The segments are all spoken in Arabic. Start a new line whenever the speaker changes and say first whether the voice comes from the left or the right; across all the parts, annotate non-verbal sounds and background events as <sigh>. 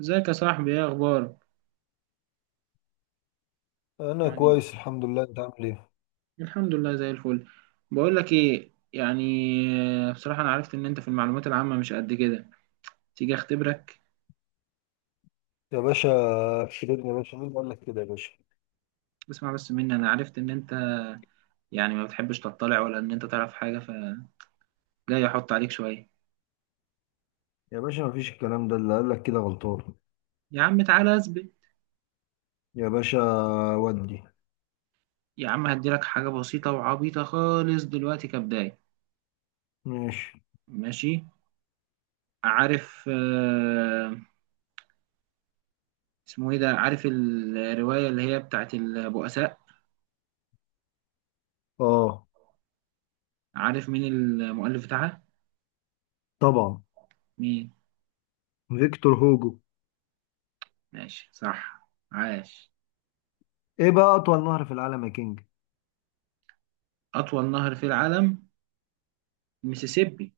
right: ازيك يا صاحبي؟ ايه اخبارك؟
left: انا
right: يعني
left: كويس، الحمد لله. انت عامل ايه؟
right: الحمد لله زي الفل. بقول لك ايه؟ يعني بصراحة انا عرفت ان انت في المعلومات العامة مش قد كده. تيجي اختبرك؟
left: يا باشا، شيرين يا باشا، مين اللي قال لك كده يا باشا؟
right: اسمع بس مني، انا عرفت ان انت يعني ما بتحبش تطلع، ولا ان انت تعرف حاجة. فجاي احط عليك شوية.
left: يا باشا، مفيش الكلام ده، اللي قال لك كده غلطان.
right: يا عم تعالى اثبت.
left: يا باشا، ودي...
right: يا عم هديلك حاجة بسيطة وعبيطة خالص دلوقتي كبداية.
left: ماشي.
right: ماشي. عارف اسمه ايه ده؟ عارف الرواية اللي هي بتاعت البؤساء؟
left: اه،
right: عارف مين المؤلف بتاعها؟
left: طبعا.
right: مين؟
left: فيكتور هوجو.
right: ماشي صح، عاش.
left: ايه بقى اطول نهر في العالم يا كينج؟
right: أطول نهر في العالم ميسيسيبي.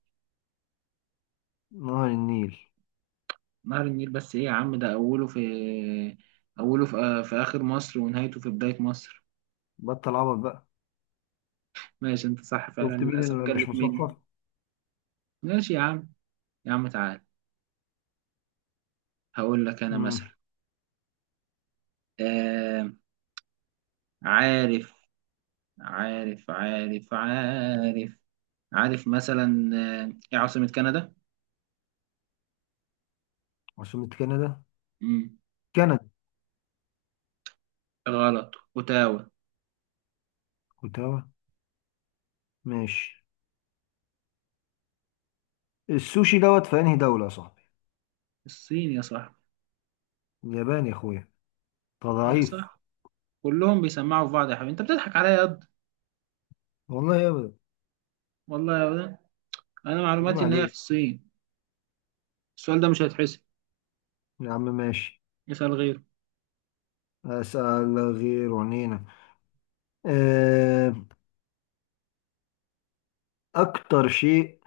left: نهر النيل.
right: نهر النيل، بس إيه يا عم؟ ده أوله في في آخر مصر ونهايته في بداية مصر.
left: بطل عبط بقى.
right: ماشي أنت صح فعلا،
left: شفت مين
right: للأسف
left: اللي مش
right: جلت مني.
left: مثقف.
right: ماشي يا عم. يا عم تعال، هقول لك أنا مثلا.
left: امم
right: آه. عارف عارف عارف عارف عارف مثلا، إيه عاصمة كندا؟
left: عاصمة كندا.
right: مم.
left: كندا.
right: غلط، أوتاوا.
left: كنت هوا. ماشي. السوشي دوت في انهي دولة يا صاحبي؟
right: الصين يا صاحبي.
left: اليابان يا اخويا. انت
right: يا
left: ضعيف.
right: صاحبي كلهم بيسمعوا في بعض، يا حبيبي أنت بتضحك عليا.
left: والله يا ابدا.
right: والله يا ولد، انا
left: عيب
right: معلوماتي ان هي في
left: عليك.
right: الصين. السؤال ده مش هيتحسب،
left: يا عم ماشي.
right: اسال غيره.
left: أسأل غير عنينا. آه، أكتر شيء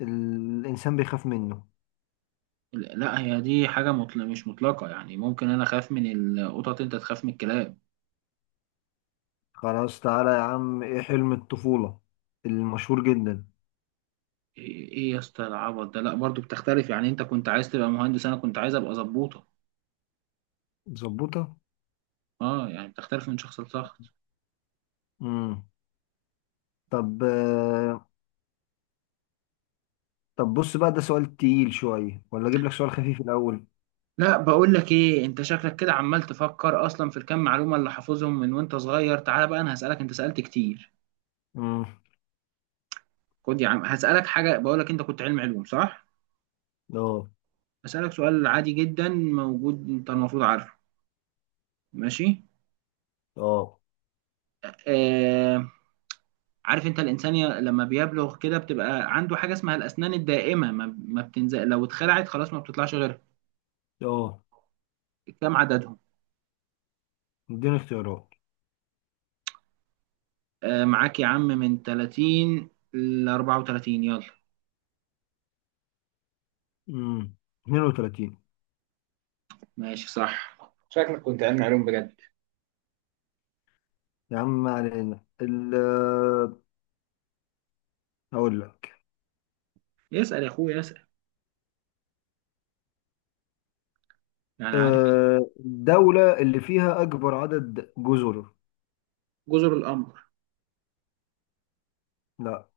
left: الإنسان بيخاف منه.
right: لا لا، هي دي حاجه مطلق مش مطلقه، يعني ممكن انا اخاف من القطط انت تخاف من الكلاب.
left: خلاص تعالى يا عم، إيه حلم الطفولة المشهور جدا؟
right: ايه إيه يا اسطى العبط ده، لا برضو بتختلف، يعني انت كنت عايز تبقى مهندس انا كنت عايز ابقى ظبوطه.
left: ظبطة.
right: اه، يعني بتختلف من شخص لشخص.
left: مم. طب آه، طب بص بقى، ده سؤال تقيل شوية ولا أجيب لك سؤال خفيف الأول؟
right: لا، بقول لك ايه، انت شكلك كده عمال تفكر اصلا في الكام معلومه اللي حافظهم من وانت صغير. تعالى بقى انا هسالك، انت سالت كتير.
left: مم.
right: خد يا عم هسالك حاجه، بقول لك انت كنت علم علوم صح؟
left: أه،
right: هسالك سؤال عادي جدا موجود، انت المفروض عارفه. ماشي.
left: أه،
right: آه. عارف انت الانسان لما بيبلغ كده بتبقى عنده حاجه اسمها الاسنان الدائمه، ما بتنزل، لو اتخلعت خلاص ما بتطلعش غيرها.
left: أه.
right: كم عددهم؟
left: اديني اختيارات.
right: آه معاك يا عم، من 30 ل 34، يلا.
left: مم. 32.
right: ماشي صح. شكلك كنت علمي علوم بجد.
left: يا عم ما علينا أقول لك.
right: يسأل يا اخويا يسأل. يعني عارف.
left: الدولة اللي فيها أكبر عدد جزر؟
right: جزر القمر.
left: لا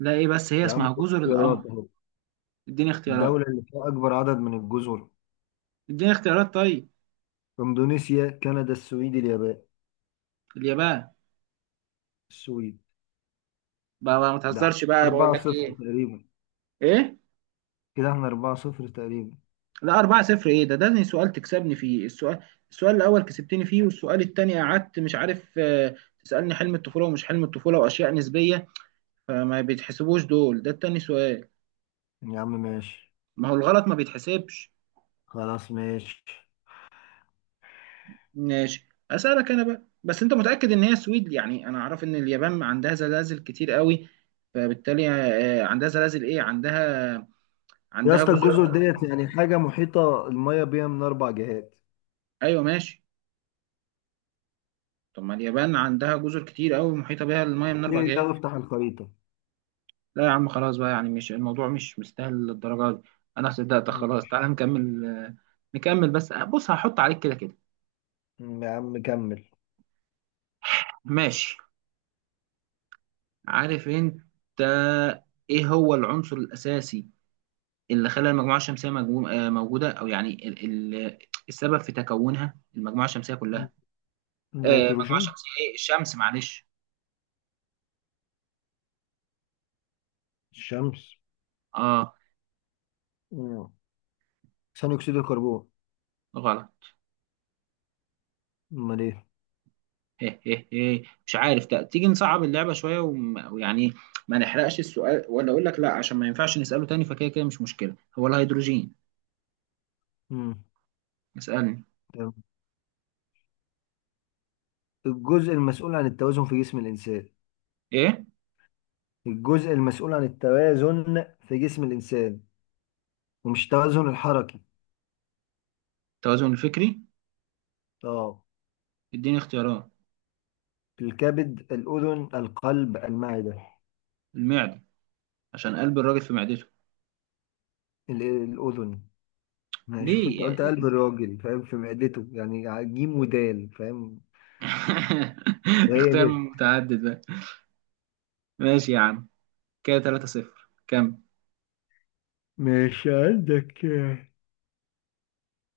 right: لا ايه، بس هي
left: يا عم
right: اسمها
left: خد
right: جزر
left: اختيارات
right: القمر.
left: اهو.
right: اديني اختيارات.
left: الدولة اللي فيها أكبر عدد من الجزر؟
right: اديني اختيارات طيب.
left: إندونيسيا، كندا، السويد، اليابان.
right: اليابان.
left: السويد.
right: بقى بقى ما
left: ده احنا
right: تهزرش بقى، بقول
left: 4
right: لك
left: صفر
right: ايه.
left: تقريبا.
right: ايه؟
left: كده احنا 4 صفر تقريبا.
right: لا، 4-0 ايه ده زي سؤال تكسبني فيه. السؤال السؤال الاول كسبتني فيه، والسؤال التاني قعدت مش عارف. تسألني حلم الطفولة ومش حلم الطفولة واشياء نسبية، فما بيتحسبوش دول. ده التاني سؤال.
left: يعني يا عم ماشي.
right: ما هو الغلط ما بيتحسبش.
left: خلاص ماشي.
right: ماشي، اسألك انا بقى. بس انت متأكد ان هي سويد؟ يعني انا اعرف ان اليابان عندها زلازل كتير قوي، فبالتالي عندها زلازل، ايه عندها،
left: يا
right: عندها
left: اسطى،
right: جزر.
left: الجزر ديت يعني حاجة محيطة المية بيها من أربع جهات.
right: ايوه ماشي. طب ما اليابان عندها جزر كتير قوي محيطة بها المية من اربع
left: ايه
right: جهات.
left: ده، افتح الخريطة.
right: لا يا عم خلاص بقى، يعني مش الموضوع، مش مستاهل للدرجة دي. انا صدقتك
left: مم.
right: خلاص، تعالى نكمل بس، بص هحط عليك كده كده.
left: يا عم كمل.
right: ماشي. عارف انت ايه هو العنصر الاساسي اللي خلى المجموعة الشمسية موجودة؟ او يعني ال- السبب في تكونها المجموعة الشمسية
left: مم.
right: كلها. المجموعة
left: نيتروجين.
right: الشمسية ايه؟ الشمس معلش.
left: الشمس.
right: اه.
left: مم. ثاني أكسيد الكربون.
right: غلط.
left: أمال إيه؟
right: هيه هيه هيه. مش عارف. تيجي نصعب اللعبة شوية ويعني ما نحرقش السؤال، ولا أقول لك لا عشان ما ينفعش نسأله تاني، فكده كده مش مشكلة. هو الهيدروجين.
left: مم.
right: اسألني.
left: تمام. الجزء المسؤول عن التوازن في جسم الإنسان.
right: إيه؟
left: الجزء المسؤول عن التوازن في جسم الإنسان، ومش التوازن الحركي.
right: التوازن الفكري.
left: اه.
right: اديني اختيارات.
left: الكبد، الأذن، القلب، المعدة.
right: المعدة، عشان قلب الراجل في معدته.
left: الأذن. يعني شوف، أنت
right: ليه
left: قلت
right: يعني؟
left: قلب الراجل فاهم في معدته، يعني جيم ودال فاهم.
right: <laughs>
left: وهي
right: اختيار
left: ب.
right: متعدد بقى. ماشي يا عم. كده 3 صفر كم؟
left: مش عندك.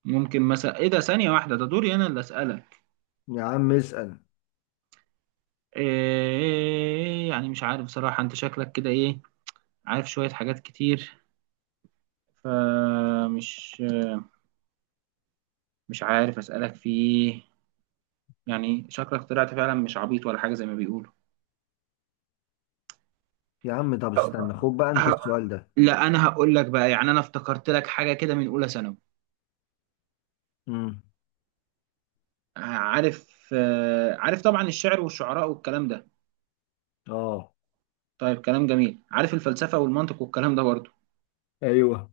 right: ممكن مثلا. ايه ده؟ ثانية واحدة، ده دوري انا اللي اسألك.
left: يا عم اسأل.
right: إيه يعني؟ مش عارف بصراحة، انت شكلك كده ايه، عارف شوية حاجات كتير، فمش مش عارف أسألك في إيه. يعني شكلك طلعت فعلا مش عبيط ولا حاجة زي ما بيقولوا.
left: يا عم طب استنى، خد بقى أنت
right: ه...
left: السؤال ده.
right: لا أنا هقول لك بقى، يعني أنا افتكرت لك حاجة كده من أولى ثانوي.
left: امم
right: عارف طبعا الشعر والشعراء والكلام ده.
left: اه،
right: طيب كلام جميل. عارف الفلسفة والمنطق والكلام ده برضه؟
left: ايوه.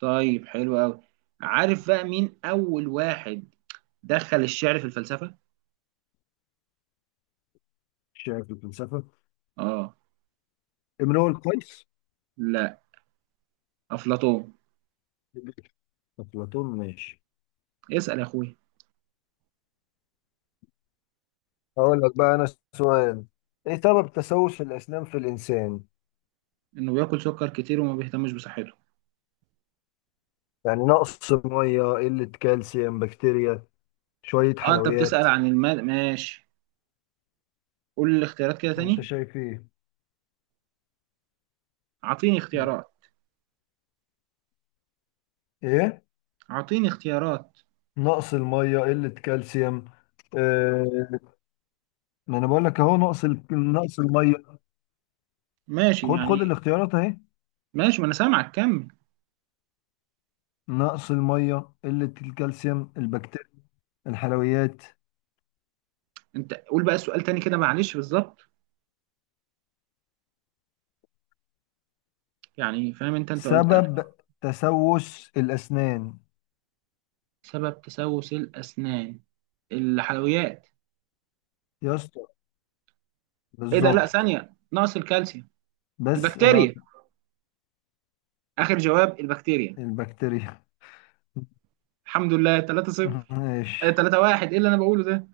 right: طيب حلو أوي. عارف بقى مين أول واحد دخل الشعر في الفلسفة؟
left: شايف الفلسفة.
right: آه.
left: امرؤ القيس.
right: لا. أفلاطون.
left: أفلاطون ماشي.
right: اسأل يا أخويا.
left: هقول لك بقى انا سؤال. ايه سبب تسوس الاسنان في الانسان؟
right: إنه بياكل سكر كتير وما بيهتمش بصحته.
left: يعني نقص ميه، قله كالسيوم، بكتيريا، شويه
right: اه، انت
left: حلويات.
right: بتسأل عن المال، ماشي. قول لي الاختيارات كده
left: انت
right: تاني.
left: شايف ايه؟
right: اعطيني اختيارات.
left: ايه.
right: اعطيني اختيارات.
left: نقص الميه، قله كالسيوم. آه، ما انا بقول لك اهو نقص الميه.
right: ماشي
left: خد
right: يعني.
left: خد الاختيارات اهي.
right: ماشي، ما انا سامعك كمل.
left: نقص الميه، قله الكالسيوم، البكتيريا، الحلويات.
right: انت قول بقى السؤال تاني كده معلش بالظبط، يعني فاهم انت قلت أنا.
left: سبب تسوس الاسنان.
right: سبب تسوس الاسنان الحلويات.
left: يا اسطى
right: ايه ده لا،
left: بالظبط.
right: ثانية، نقص الكالسيوم،
left: بس انا قلت
right: البكتيريا. اخر جواب البكتيريا.
left: البكتيريا.
right: الحمد لله 3-0.
left: ماشي.
right: 3-1 ايه اللي انا بقوله ده؟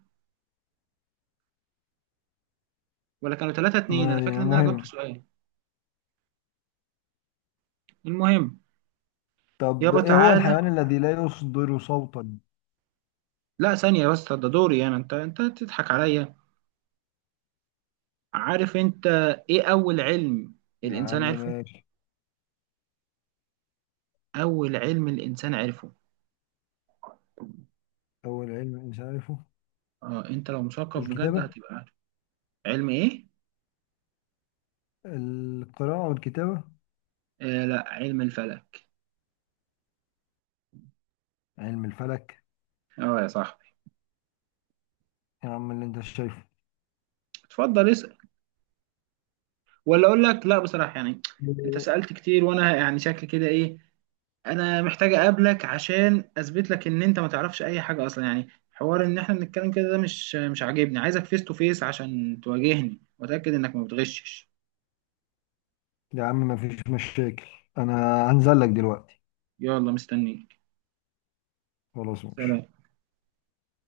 right: ولا كانوا 3-2؟
left: ما
right: انا
left: علينا.
right: فاكر ان انا جبت
left: المهم.
right: سؤال. المهم.
left: طب
right: يابا
left: ايه هو
right: تعالى.
left: الحيوان الذي لا يصدر صوتا؟
right: لا ثانية بس، ده دوري انا، انت تضحك عليا. عارف انت ايه اول علم
left: يا
right: الانسان
left: عم
right: عرفه؟
left: ماشي.
right: اول علم الانسان عرفه
left: اول علم الانسان عارفه؟
right: اه، انت لو مثقف بجد
left: الكتابة.
right: هتبقى عارف. علم ايه؟
left: القراءة والكتابة.
right: آه لا، علم الفلك.
left: علم الفلك.
right: اه يا صاحبي.
left: يا عم اللي انت شايفه.
right: اتفضل اسال. ولا اقول لك لا بصراحه، يعني انت سالت كتير وانا يعني شكل كده ايه. انا محتاج اقابلك عشان اثبت لك ان انت ما تعرفش اي حاجه اصلا، يعني حوار ان احنا بنتكلم كده ده مش عاجبني. عايزك فيس تو فيس عشان تواجهني واتاكد انك ما بتغشش.
left: يا عم مفيش مشاكل. انا هنزل لك دلوقتي.
right: يلا مستنيك.
left: خلاص ماشي.
right: سلام.